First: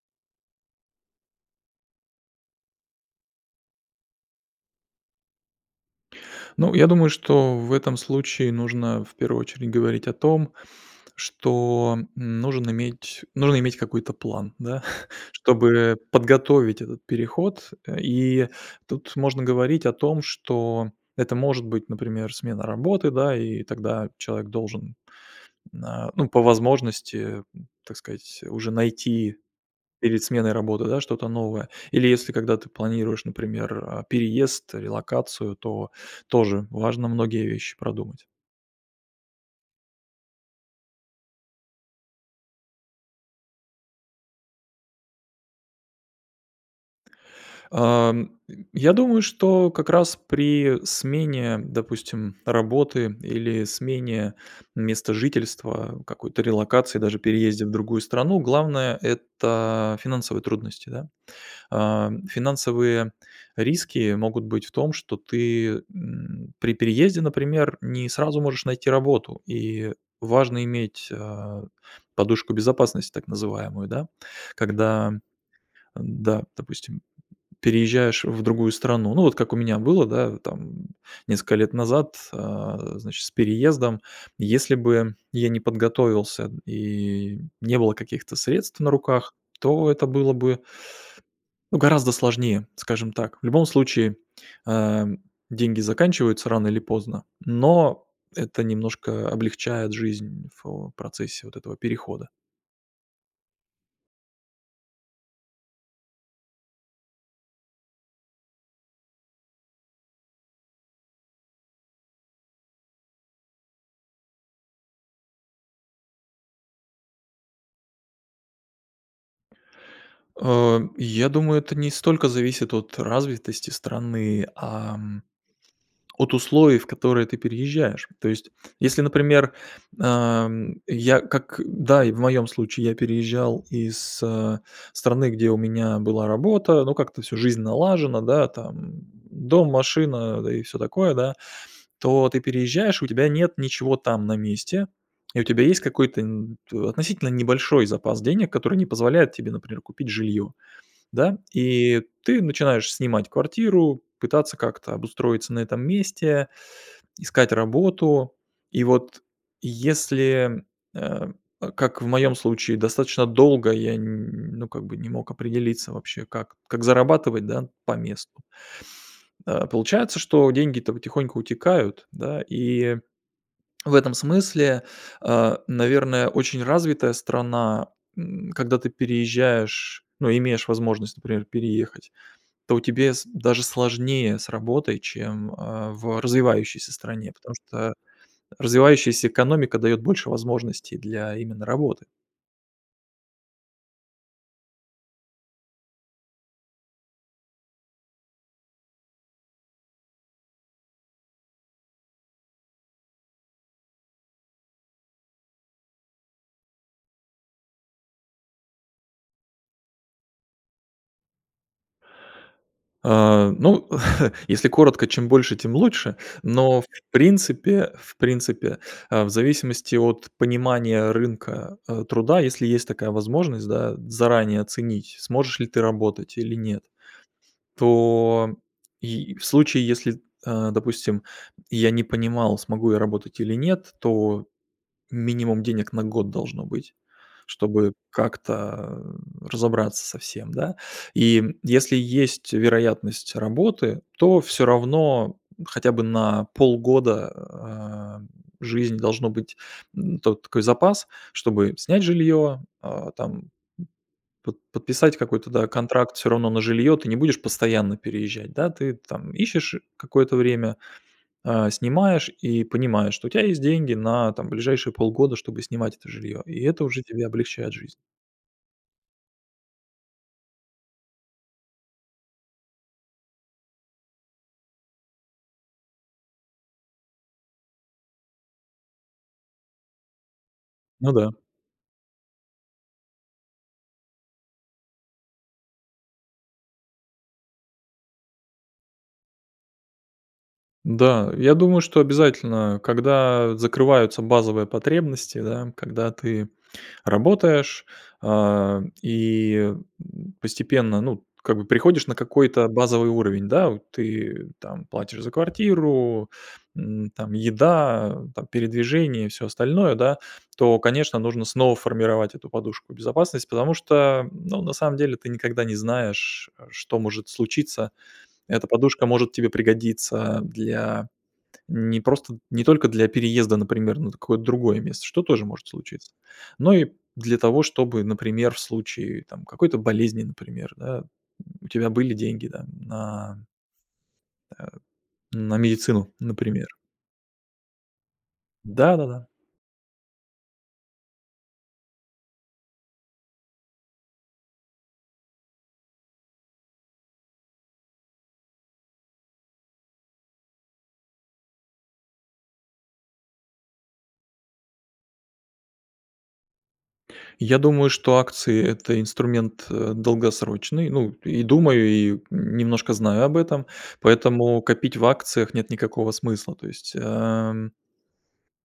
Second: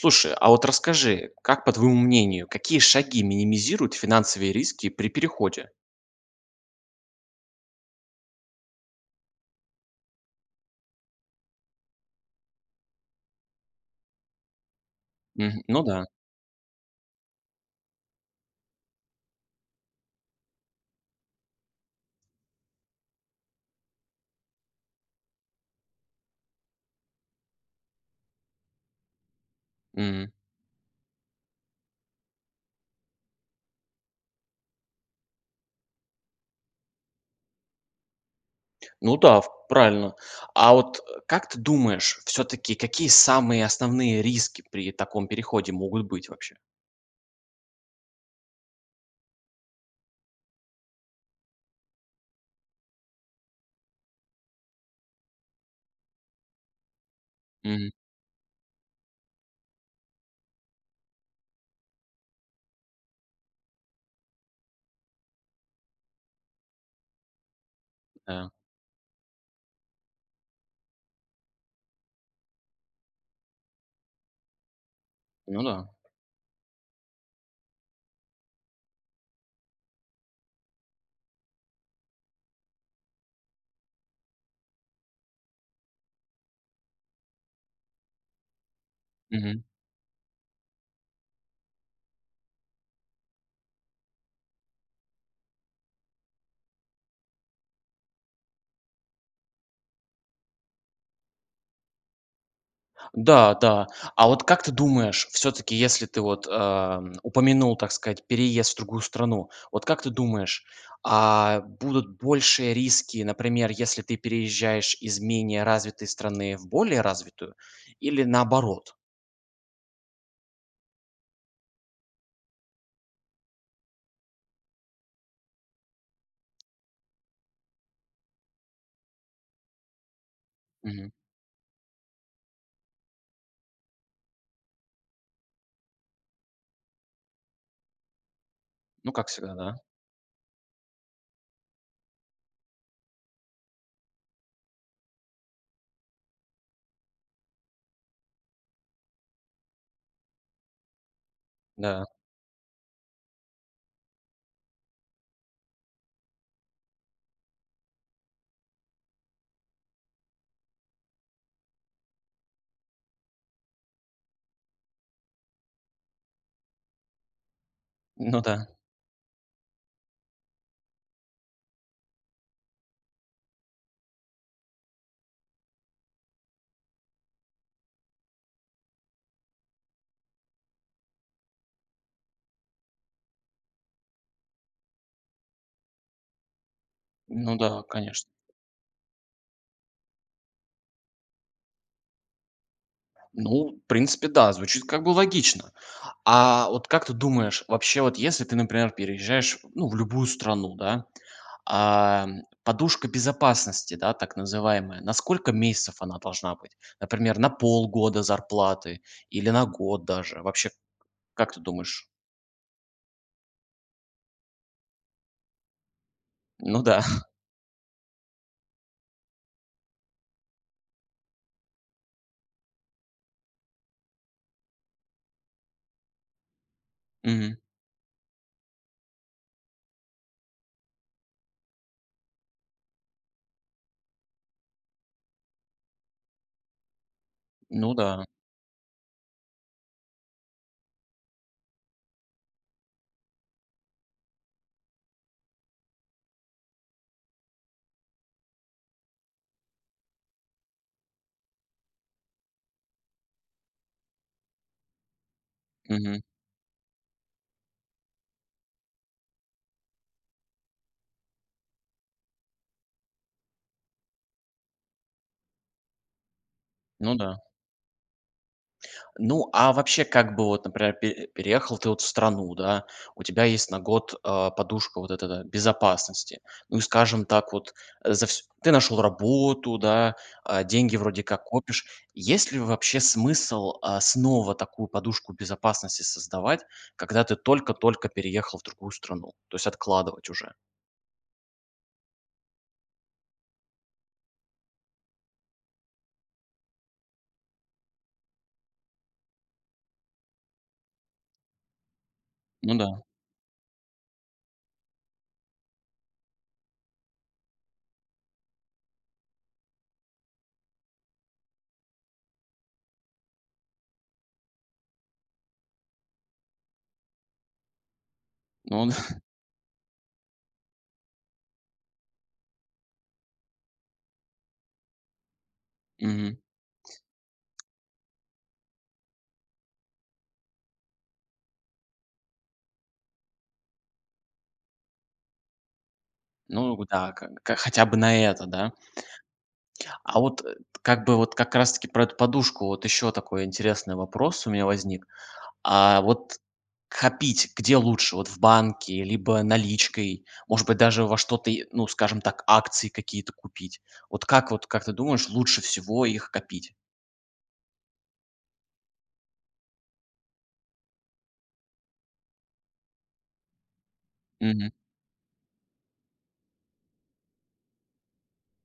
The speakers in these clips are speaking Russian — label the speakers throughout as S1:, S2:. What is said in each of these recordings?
S1: Слушай, а вот расскажи, как, по твоему мнению, какие шаги минимизируют финансовые риски при переходе?
S2: Ну, я думаю, что в этом случае нужно, в первую очередь, говорить о том, что нужен иметь нужно иметь какой-то план, да,
S1: Мгм. Ну
S2: чтобы
S1: да.
S2: подготовить этот переход. Э, и тут можно говорить о том, что это может быть, например, смена работы, да, и тогда человек должен н на- ну, по возможности- м, так сказать, уже найти перед
S1: Мгм.
S2: сменой работы, да, что-то новое. Или если, когда ты планируешь, например, а, переезд, релокацию, то тоже важно многие вещи продумать.
S1: Ну да, в правильно. А вот, э, как ты думаешь, всё-таки какие самые основные риски при таком переходе могут быть вообще?
S2: Ам, м, я думаю, что как раз при смене, допустим, работы или смене места жительства, какой-то релокации, даже переезде в
S1: Мгм.
S2: другую страну главное- это финансовые трудности. Да? А, финансовые риски могут быть в том, что ты, м, при переезде, например, не сразу
S1: Да.
S2: можешь найти работу, и важно иметь, а, подушку безопасности, так называемую. Да? Когда,
S1: Ну да.
S2: да, допустим, переезжаешь в другую страну- ну вот как у меня было, да, там несколько лет назад, а, значит, с переездом. Если бы я не подготовился, м, и не было каких-то средств на руках,
S1: Мгм.
S2: то это было бы ну гораздо сложнее, скажем так. В любом случае, а, деньги заканчиваются рано или поздно, но это немножко облегчает жизнь в, э, процессе вот этого перехода.
S1: Да, да. А вот как ты думаешь, всё-таки, если ты вот, эм, упомянул, так сказать, переезд в другую страну, вот как ты думаешь, а, будут большие риски, например, если ты переезжаешь из менее развитой страны в более развитую, или наоборот?
S2: Э. Я думаю, это не столько зависит от развитости страны, ам, от условий, в которые ты переезжаешь. То есть если, например, эм,
S1: Мгм.
S2: я как, да, и в моём случае, я переезжал из, а, страны, где у меня была работа, ну, как-то всю жизнь налажена, да, там,
S1: Ну как всегда,
S2: дом,
S1: да.
S2: машина, да, и всё такое, да. То ты переезжаешь- у тебя нет ничего там на месте, и у тебя есть какой-то н относительно небольшой запас денег, который не позволяет тебе, например, купить жильё, да, и
S1: Да.
S2: ты начинаешь снимать квартиру, пытаться как-то обустроиться на этом месте, искать работу. И вот если, э, как в моем случае, достаточно долго я н ну, как бы не мог определиться вообще, как как зарабатывать, да, по месту.
S1: Ну да.
S2: А, получается, что деньги-то потихоньку утекают, да. И в этом смысле, э, наверное, очень развитая страна, н когда ты переезжаешь, ну, имеешь возможность, например, переехать, то тебе с даже сложнее с работой, чем, э, в развивающейся стране, потому
S1: Ну да,
S2: что
S1: конечно.
S2: развивающаяся экономика дает больше возможностей для именно работы.
S1: Ну, в принципе, да, звучит как бы логично. А вот как ты думаешь, вообще вот если ты, например, переезжаешь, ну, в любую страну, да, ам, подушка безопасности, да, так называемая, на сколько месяцев она должна быть? Например, на полгода зарплаты, или на год даже? Вообще как ты думаешь?
S2: А, ну, если коротко: чем больше, тем лучше. Но,
S1: Ну
S2: в
S1: да.
S2: принципе, в принципе, э, в зависимости от понимания рынка, э, труда, если есть такая возможность, да, заранее оценить, сможешь ли ты работать или нет,
S1: Мгм.
S2: то и в случае, если, э, допустим, я не понимал, смогу я работать или нет, то минимум денег на год должно быть, чтобы
S1: Ну да.
S2: как-то, э, разобраться со всем, да. И если есть вероятность работы, то всё равно хотя бы на полгода, а, жизнь должно быть, м, то такой запас, чтобы снять жилье, а, там, м, под подписать какой-то, да, контракт
S1: Мгм.
S2: всё равно на жилье. Ты не будешь постоянно переезжать, да. Ты там ищешь какое-то время, э, снимаешь, и понимаешь, что у тя есть деньги на, там, ближайшие полгода, чтобы снимать это жильё. И это уже
S1: Ну
S2: тебе
S1: да.
S2: облегчает жизнь.
S1: Ну, а вообще, как бы, вот, например, пе переехал ты вот в страну, да, у тебя есть на год, а, подушка вот эта, да, безопасности. Ну и, скажем так, вот за всь ты нашёл работу, да, а, деньги
S2: Ну
S1: вроде
S2: да.
S1: как копишь. Есть ли вообще смысл, а, снова такую подушку безопасности создавать, когда ты только-только переехал в другую страну, то есть откладывать уже?
S2: Да, я думаю, что обязательно, когда закрываются базовые потребности, да. Когда ты работаешь, а, и, м, постепенно, ну, как бы приходишь на какой-то
S1: Ну да.
S2: базовый уровень, да. Вот ты там платишь за квартиру, м, там еда, там передвижения и всё остальное, да. То, конечно, нужно снова формировать эту подушку безопасность, потому что, ну, на самом деле ты никогда не знаешь, э, что может случиться. Эта
S1: Он
S2: подушка может тебе пригодиться для не просто не только для переезда, например, на какое-то другое место, что тоже может случиться.
S1: Мгм.
S2: Но и для того, чтобы, например, в случае там какой-то болезни, например, да, у тебя были деньги там на Э, на медицину, например.
S1: Ну, вот да, как бы, как, хотя бы на это, да?
S2: Да-да-да.
S1: А вот, э, т как бы вот как раз-таки про эту подушку вот ещё такой интересный вопрос у меня возник. А вот копить где лучше: вот в банке либо наличкой, может быть, даже во что-то и ну, скажем так, акции какие-то купить? Вот как, вот как ты думаешь, лучше всего их копить?
S2: Я думаю, что акции- это инструмент, э, долгосрочный. Ну, и думаю, и немножко знаю об этом, поэтому
S1: Мгм.
S2: копить в акциях нет никакого смысла. То есть, эм,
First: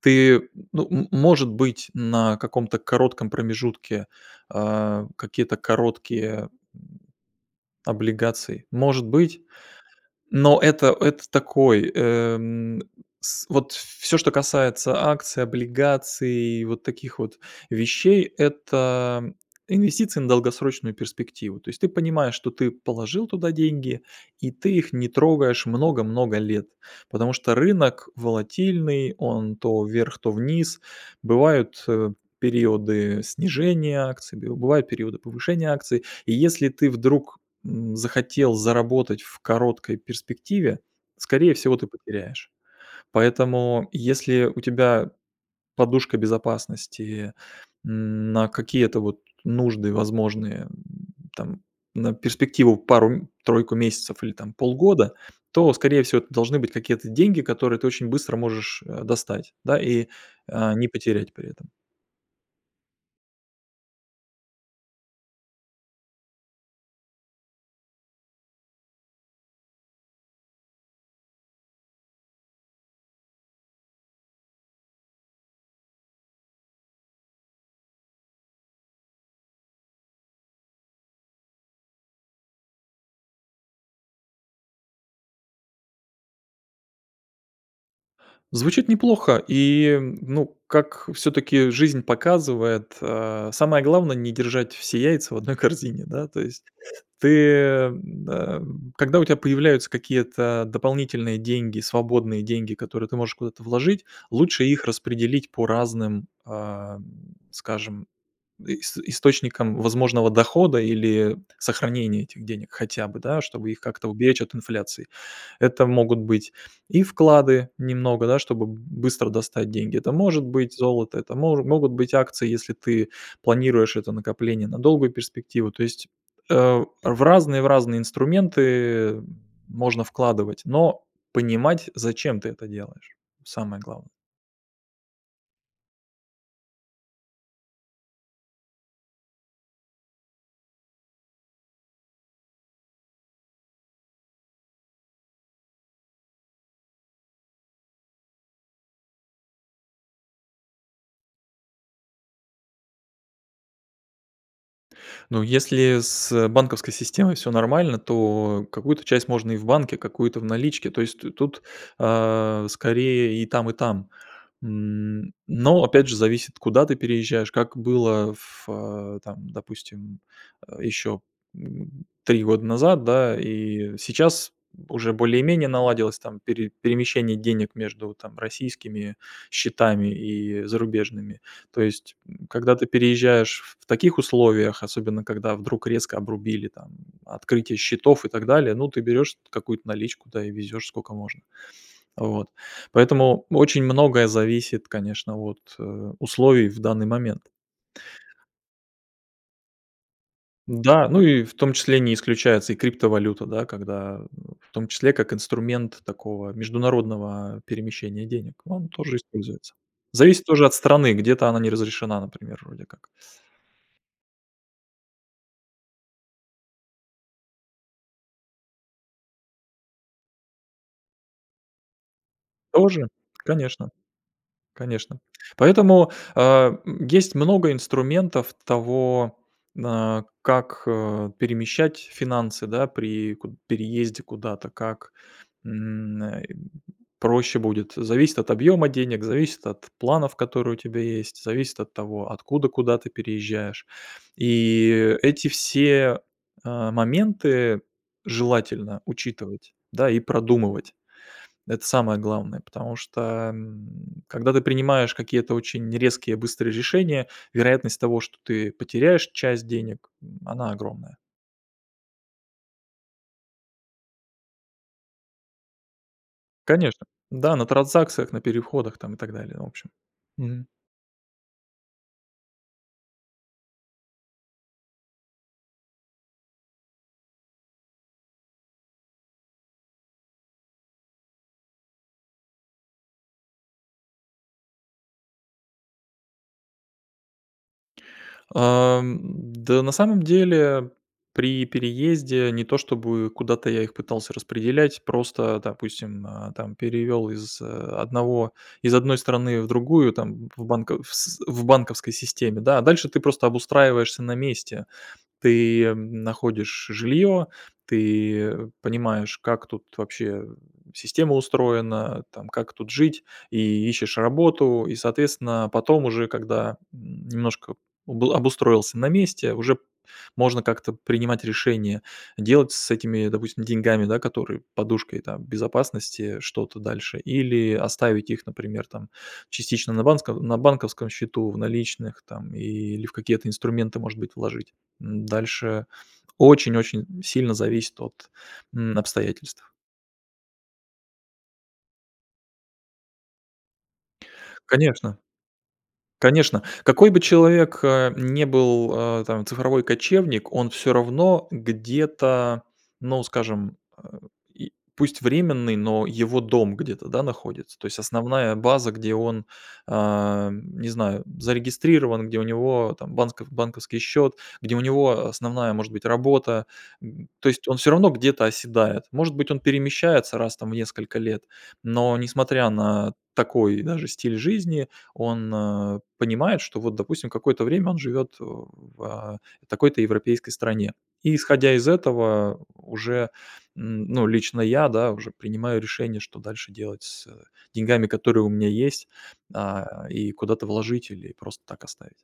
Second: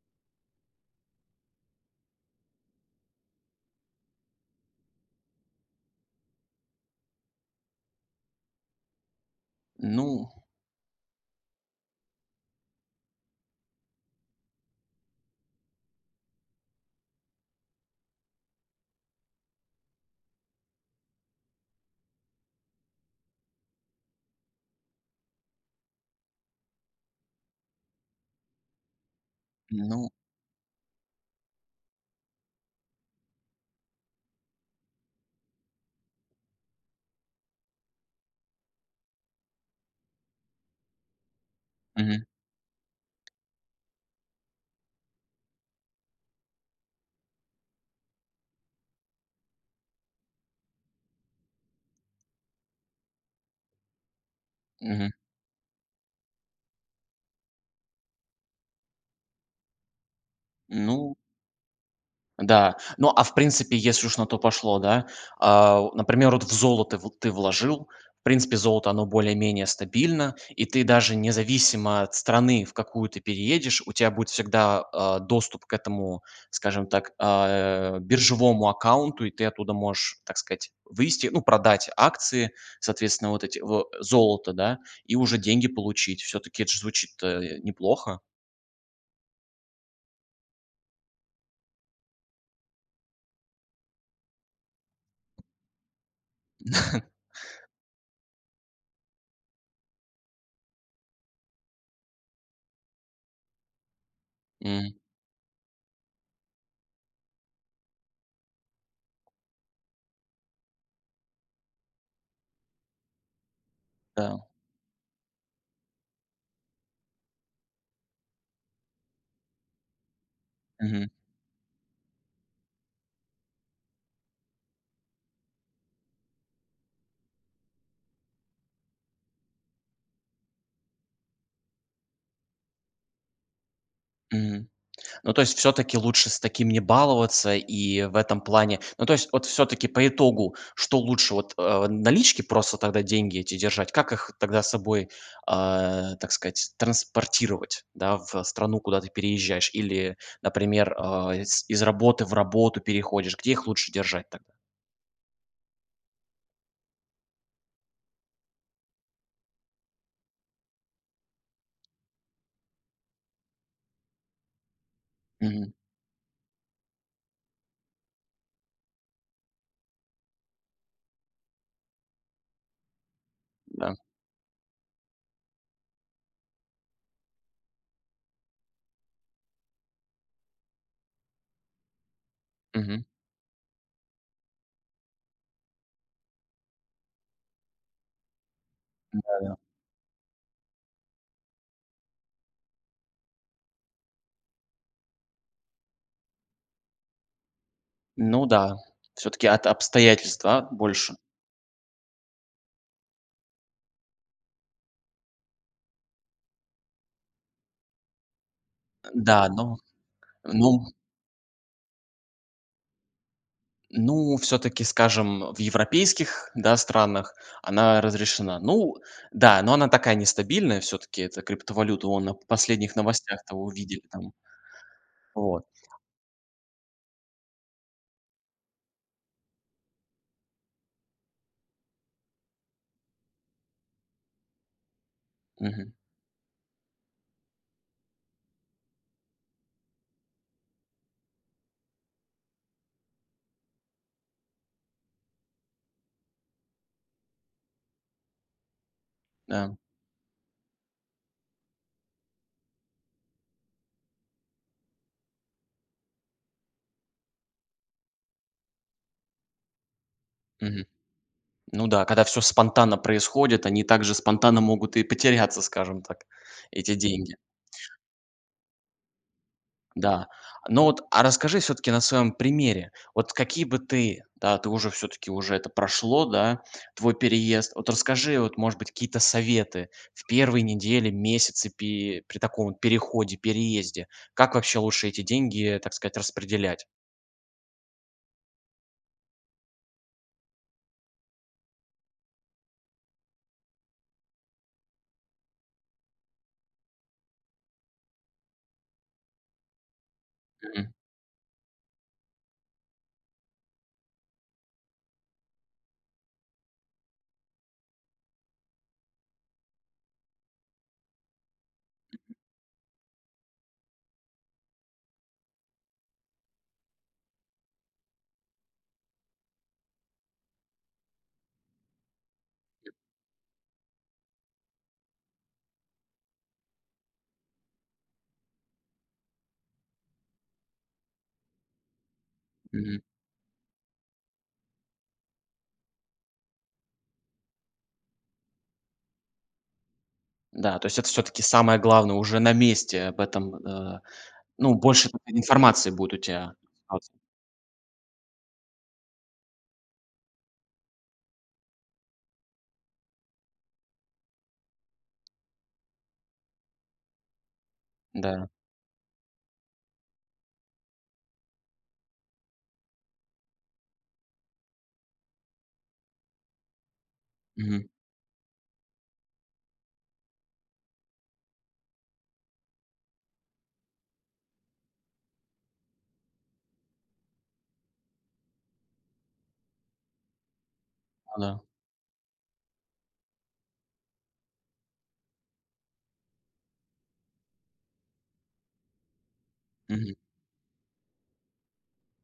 S2: ты, ну, м может быть, на каком-то коротком промежутке, э, какие-то короткие облигации, может быть.
S1: Ну
S2: Но это это такой, э, м, с вот всё, что касается акций, облигаций, вот таких вот вещей- это инвестиции на долгосрочную перспективу. То есть ты понимаешь, что ты положил туда деньги, и ты их не трогаешь много-много лет. Потому что рынок волатильный, он то
S1: Ну
S2: вверх, то вниз. Бывают, э, периоды снижения акций, бив бывают периоды повышения акций. И если ты вдруг, м, захотел заработать в короткой перспективе, скорее всего, ты
S1: Мгм.
S2: потеряешь. Поэтому если у тебя подушка безопасности, м, на какие-то вот нужды возможные, э, там, на перспективу, пару-тройку месяцев или, там,
S1: Мгм.
S2: полгода, то, скорее всего, это должны быть какие-то деньги, которые ты очень быстро можешь, э, достать, да, и, э, не
S1: Ну
S2: потерять при этом.
S1: Да. Ну, а, в принципе, если уж на то пошло, да, а, например, вот в золото вот ты вложил, в принципе, золото- оно более-менее стабильно, и ты, даже независимо от страны, в какую ты переедешь, у тя будет всегда, а, доступ к этому, скажем так, а, биржевому аккаунту, и ты оттуда можешь, так сказать, вывести, ну, продать акции, соответсвенно, вот эти в золото, да, и уже деньги получить. Всё-таки это ж звучит-то неплохо.
S2: Звучит неплохо и, ну, как всё-таки жизнь показывает, э, самое главное- не держать все яйца в одной корзине. Да, то есть ты, м, а, м. Когда у тя появляются какие-то дополнительные деньги, свободные деньги, которые ты можешь куда-то вложить, лучше их
S1: М.
S2: распределить по разным, а, скажем, ис источникам возможного дохода или сохранение этих денег хотя бы, да, чтобы их как-то уберечь
S1: Да.
S2: от инфляции. Это могут быть и вклады немного, да, чтобы б быстро достать деньги. Это может быть
S1: Мгм.
S2: золото, это можу могут быть акции, если ты планируешь это накопление на долгую перспективу. То есть, э, в разные, в разные инструменты можно вкладывать, но понимать, зачем ты это делаешь- самое главное.
S1: Мгм. Ну, то есть всё-таки лучше с таким не баловаться, и в этом плане ну, то есть вот всё-таки по итогу, что лучше вот, э, налички просто тогда деньги эти держать? Как их тогда с собой, э, так сказать, транспортировать, да, в страну, куда ты переезжаешь или, например, а, из из работы в работу переходишь, где их лучше держать-то?
S2: Ну если с банковской системой всё нормально, то какую-то часть можно и в банке, какую-то в наличке, то есть т тут, а, скорее, и там, и там. М.
S1: Мгм.
S2: Но опять же, зависит, куда ты переезжаешь, как было в, а, там, допустим, э, еще, м, 3 года назад, да.
S1: Да.
S2: И сейчас уже более-менее наладилось там пере перемещение денег между там российскими счетами и зарубежными. То есть, м, когда ты
S1: Мгм.
S2: переезжаешь в таких условиях, особенно, когда вдруг резко обрубили там открытие счетов и так далее, ну, ты берешь
S1: Да-да.
S2: какую-то наличку, да, и везешь, сколько можно. Вот. Поэтому очень многое зависит, конечно, от, э, условий в данный момент.
S1: Ну да, всё-таки от обстоятельств, да,
S2: Да,
S1: больше.
S2: ну и, в том числе, не исключается и криптовалюта, да, когда В том числе, как инструмент такого международного перемещения денег. Он тоже
S1: Да,
S2: используется.
S1: но
S2: Зависит тоже от
S1: Ну
S2: страны, где-то она не разрешена, например, вроде как.
S1: Ну, всё-таки, скажем, в европейских, да, странах, она разрешена. Ну да, но она такая, нестабильная всё-таки, эта криптовалюта, вон на последних
S2: Тоже.
S1: новостях-то
S2: Конечно.
S1: увидели там.
S2: Конечно.
S1: Вот.
S2: Поэтому, а, м, есть много инструментов того, а, как, а, перемещать финансы, да, при куд переезде куда-то, как,
S1: Мгм.
S2: м, э, проще будет. Зависит от объема денег, зависит от планов, которые у тебя есть, зависит от того, откуда куда ты переезжаешь. И эти все, э, моменты желательно учитывать,
S1: Да.
S2: да, и продумывать. Это самое главное. Потому что, м, когда ты принимаешь какие-то очень резкие быстрые решения, вероятность того, что ты потеряешь часть денег- она
S1: Мгм.
S2: огромная.
S1: Ну да, когда всё спонтанно происходит, они также спонтанно могут и потеряться, скажем так, эти
S2: Конечно,
S1: деньги.
S2: да, на транзакциях, на переходах там и так далее. В общем,
S1: Да,
S2: мгм.
S1: ну вот а расскажи, всё-таки, на своем примере, вот какие бы ты, да, ты уже, всё-таки уже это прошло, да, твой переезд, вот расскажи, вот, может быть, какие-то советы в первые недели, месяцы, пи при таком переходе, переезде. Как вообще лучше эти деньги, так сказать, распределять?
S2: Ам, да на самом деле, при переезде не то, чтобы куда-то я их пытался распределять, просто, допустим, э, там перевёл из, э, одного из одной страны в другую, там, в
S1: Мгм.
S2: банковс в банковской системе, да, а дальше ты просто обустраиваешься на месте. Ты находишь жилье, ты, э, понимаешь, как тут вообще система устроена, там, как тут жить и ищешь работу. И, соответственно, потом уже, когда, м, немножко обл обустроился на месте, уже можно как-то принимать решение делать с этими, допустим, деньгами, да, которые подушкой, там, безопасности что-то дальше или оставить их, например, там, частично на банско на банковском счету, в наличных там
S1: Мгм.
S2: или в какие-то инструменты, может быть, вложить. Дальше очень-очень сильно зависит от, м, обстоятельств.
S1: Да, то есть это все-таки самое главное уже на месте об этом, а, ну больше,
S2: Конечно.
S1: э, информации будет у тебя,
S2: Конечно,
S1: вот.
S2: какой бы человек, э, не был, э, там цифровой кочевник, он всё равно где-то, ну скажем, а, и, пусть временный, но его дом где-то, да, находится, то есть
S1: Да.
S2: основная база, где он, а, м, не знаю зарегистрирован, где у него там банск банковский счет, где у него основная может быть работа, эм, то есть он
S1: Мгм.
S2: все равно где-то оседает. Может быть он перемещается раз там в несколько лет, но несмотря на такой даже стиль жизни, он, а, понимает, что вот допустим какое-то время он живет в, а, такой-то европейской стране. И
S1: Ага.
S2: исходя из этого уже, эм, ну лично я да уже принимаю решение, что дальше делать с деньгами, которые у меня есть, а,
S1: Мгм.
S2: и куда-то вложить, или просто так оставить.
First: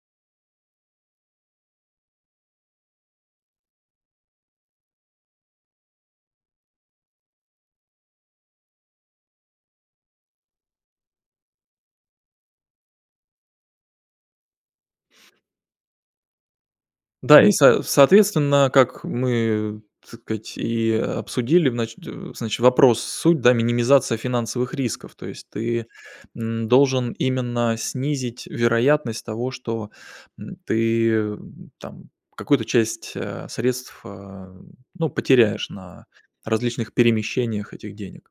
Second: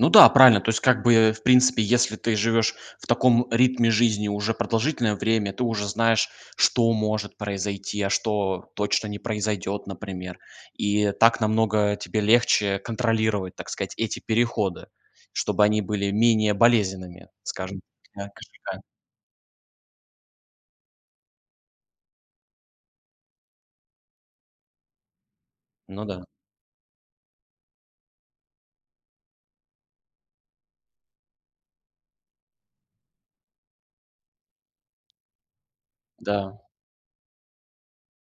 S1: Ну да правильно, то есть, как бы, в принципе, если ты живешь в таком ритме жизни уже продолжительное время ты уже знаешь, что может произойти, а что точно не произойдет, например, и так намного тебе легче контролировать так сказать эти переходы, чтобы они были менее болезненными,
S2: Да, и
S1: скажем.
S2: со соответственно,
S1: [unintelligible]
S2: как мы, так сказать, и обсудили, значит значит вопрос суть, да, минимизации финансовых рисков, то есть ты,
S1: Ну да.
S2: эм, должен именно снизить вероятность того, что, эм, ты там какую-то часть, а, средств, а, ну потеряешь на
S1: Да.
S2: различных перемещениях этих денег.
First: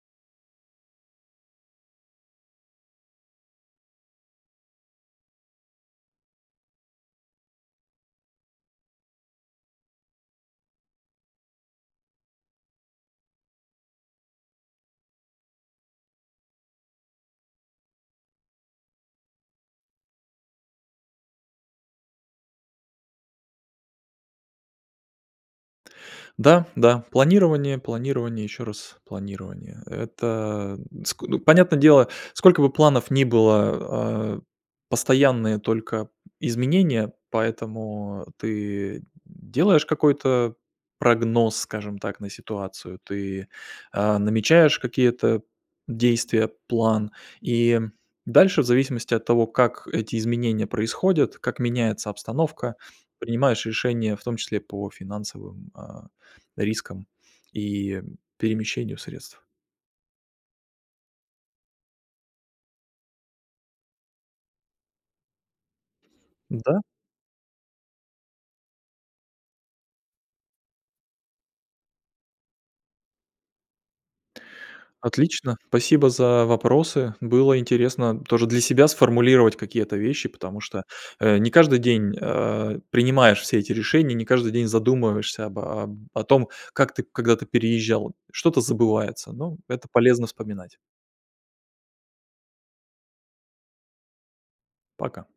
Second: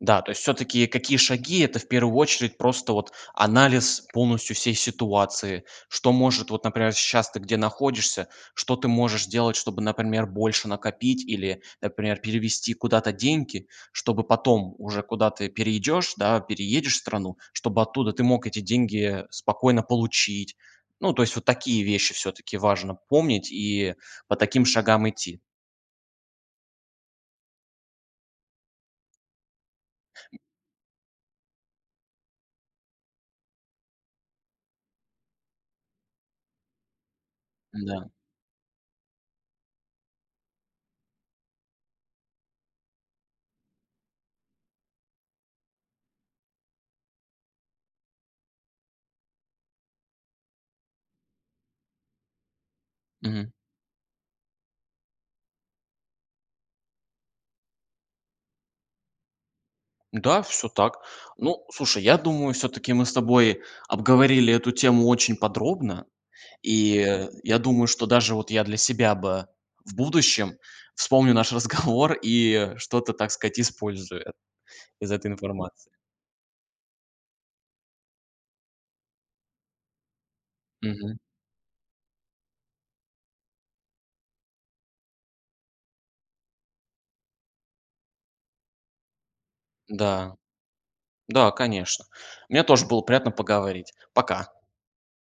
S1: Да, то есть всё-таки какие шаги- это, в первую очередь, просто вот анализ полностью всей ситуации. Что может вот, например, щас ты где находишься- что ты можешь сделать, чтобы, например, больше накопить или, например, перевести куда-то деньги, чтобы потом уже куда-ты перейдешь, да, переедешь в страну, чтобы оттуда ты мог эти деньги спокойно получить. Ну, то есть вот такие вещи всё-таки важно помнить и по таким шагам идти.
S2: Да, да, планирование, планирование и еще раз планирование. Это ск ну, понятно дело, сколько бы планов ни было, а, постоянные только изменения.
S1: Да.
S2: Поэтому ты делаешь какой-то прогноз, скажем так, на ситуацию. Ты, а, намечаешь какие-то действия, план. И дальше, в зависимости от того, как эти изменения происходят, как меняется обстановка,
S1: Мгм.
S2: принимаешь решения, в том числе, по финансовым, а, рискам и перемещению средств.
S1: Да, всё так. Ну, слушай, я думаю, всё-таки мы с тобой обговорили эту тему очень подробно,
S2: Да.
S1: и, я думаю, что даже вот я для себя бы в будущем вспомню наш разговор и что-то так сказать использую из этой
S2: Отлично.
S1: информации.
S2: Спасибо за вопросы. Было интересно тоже для себя сформулировать какие-то вещи, потому что,
S1: Мгм.
S2: э, не каждый день, а, принимаешь все эти решения, не каждый день задумываешься об о о том, как ты, когда-ты переезжал. Что-то забывается, но это полезно
S1: Да.
S2: вспоминать.
S1: Да, конечно. Мне тоже было приятно поговорить. Пока.
S2: Пока.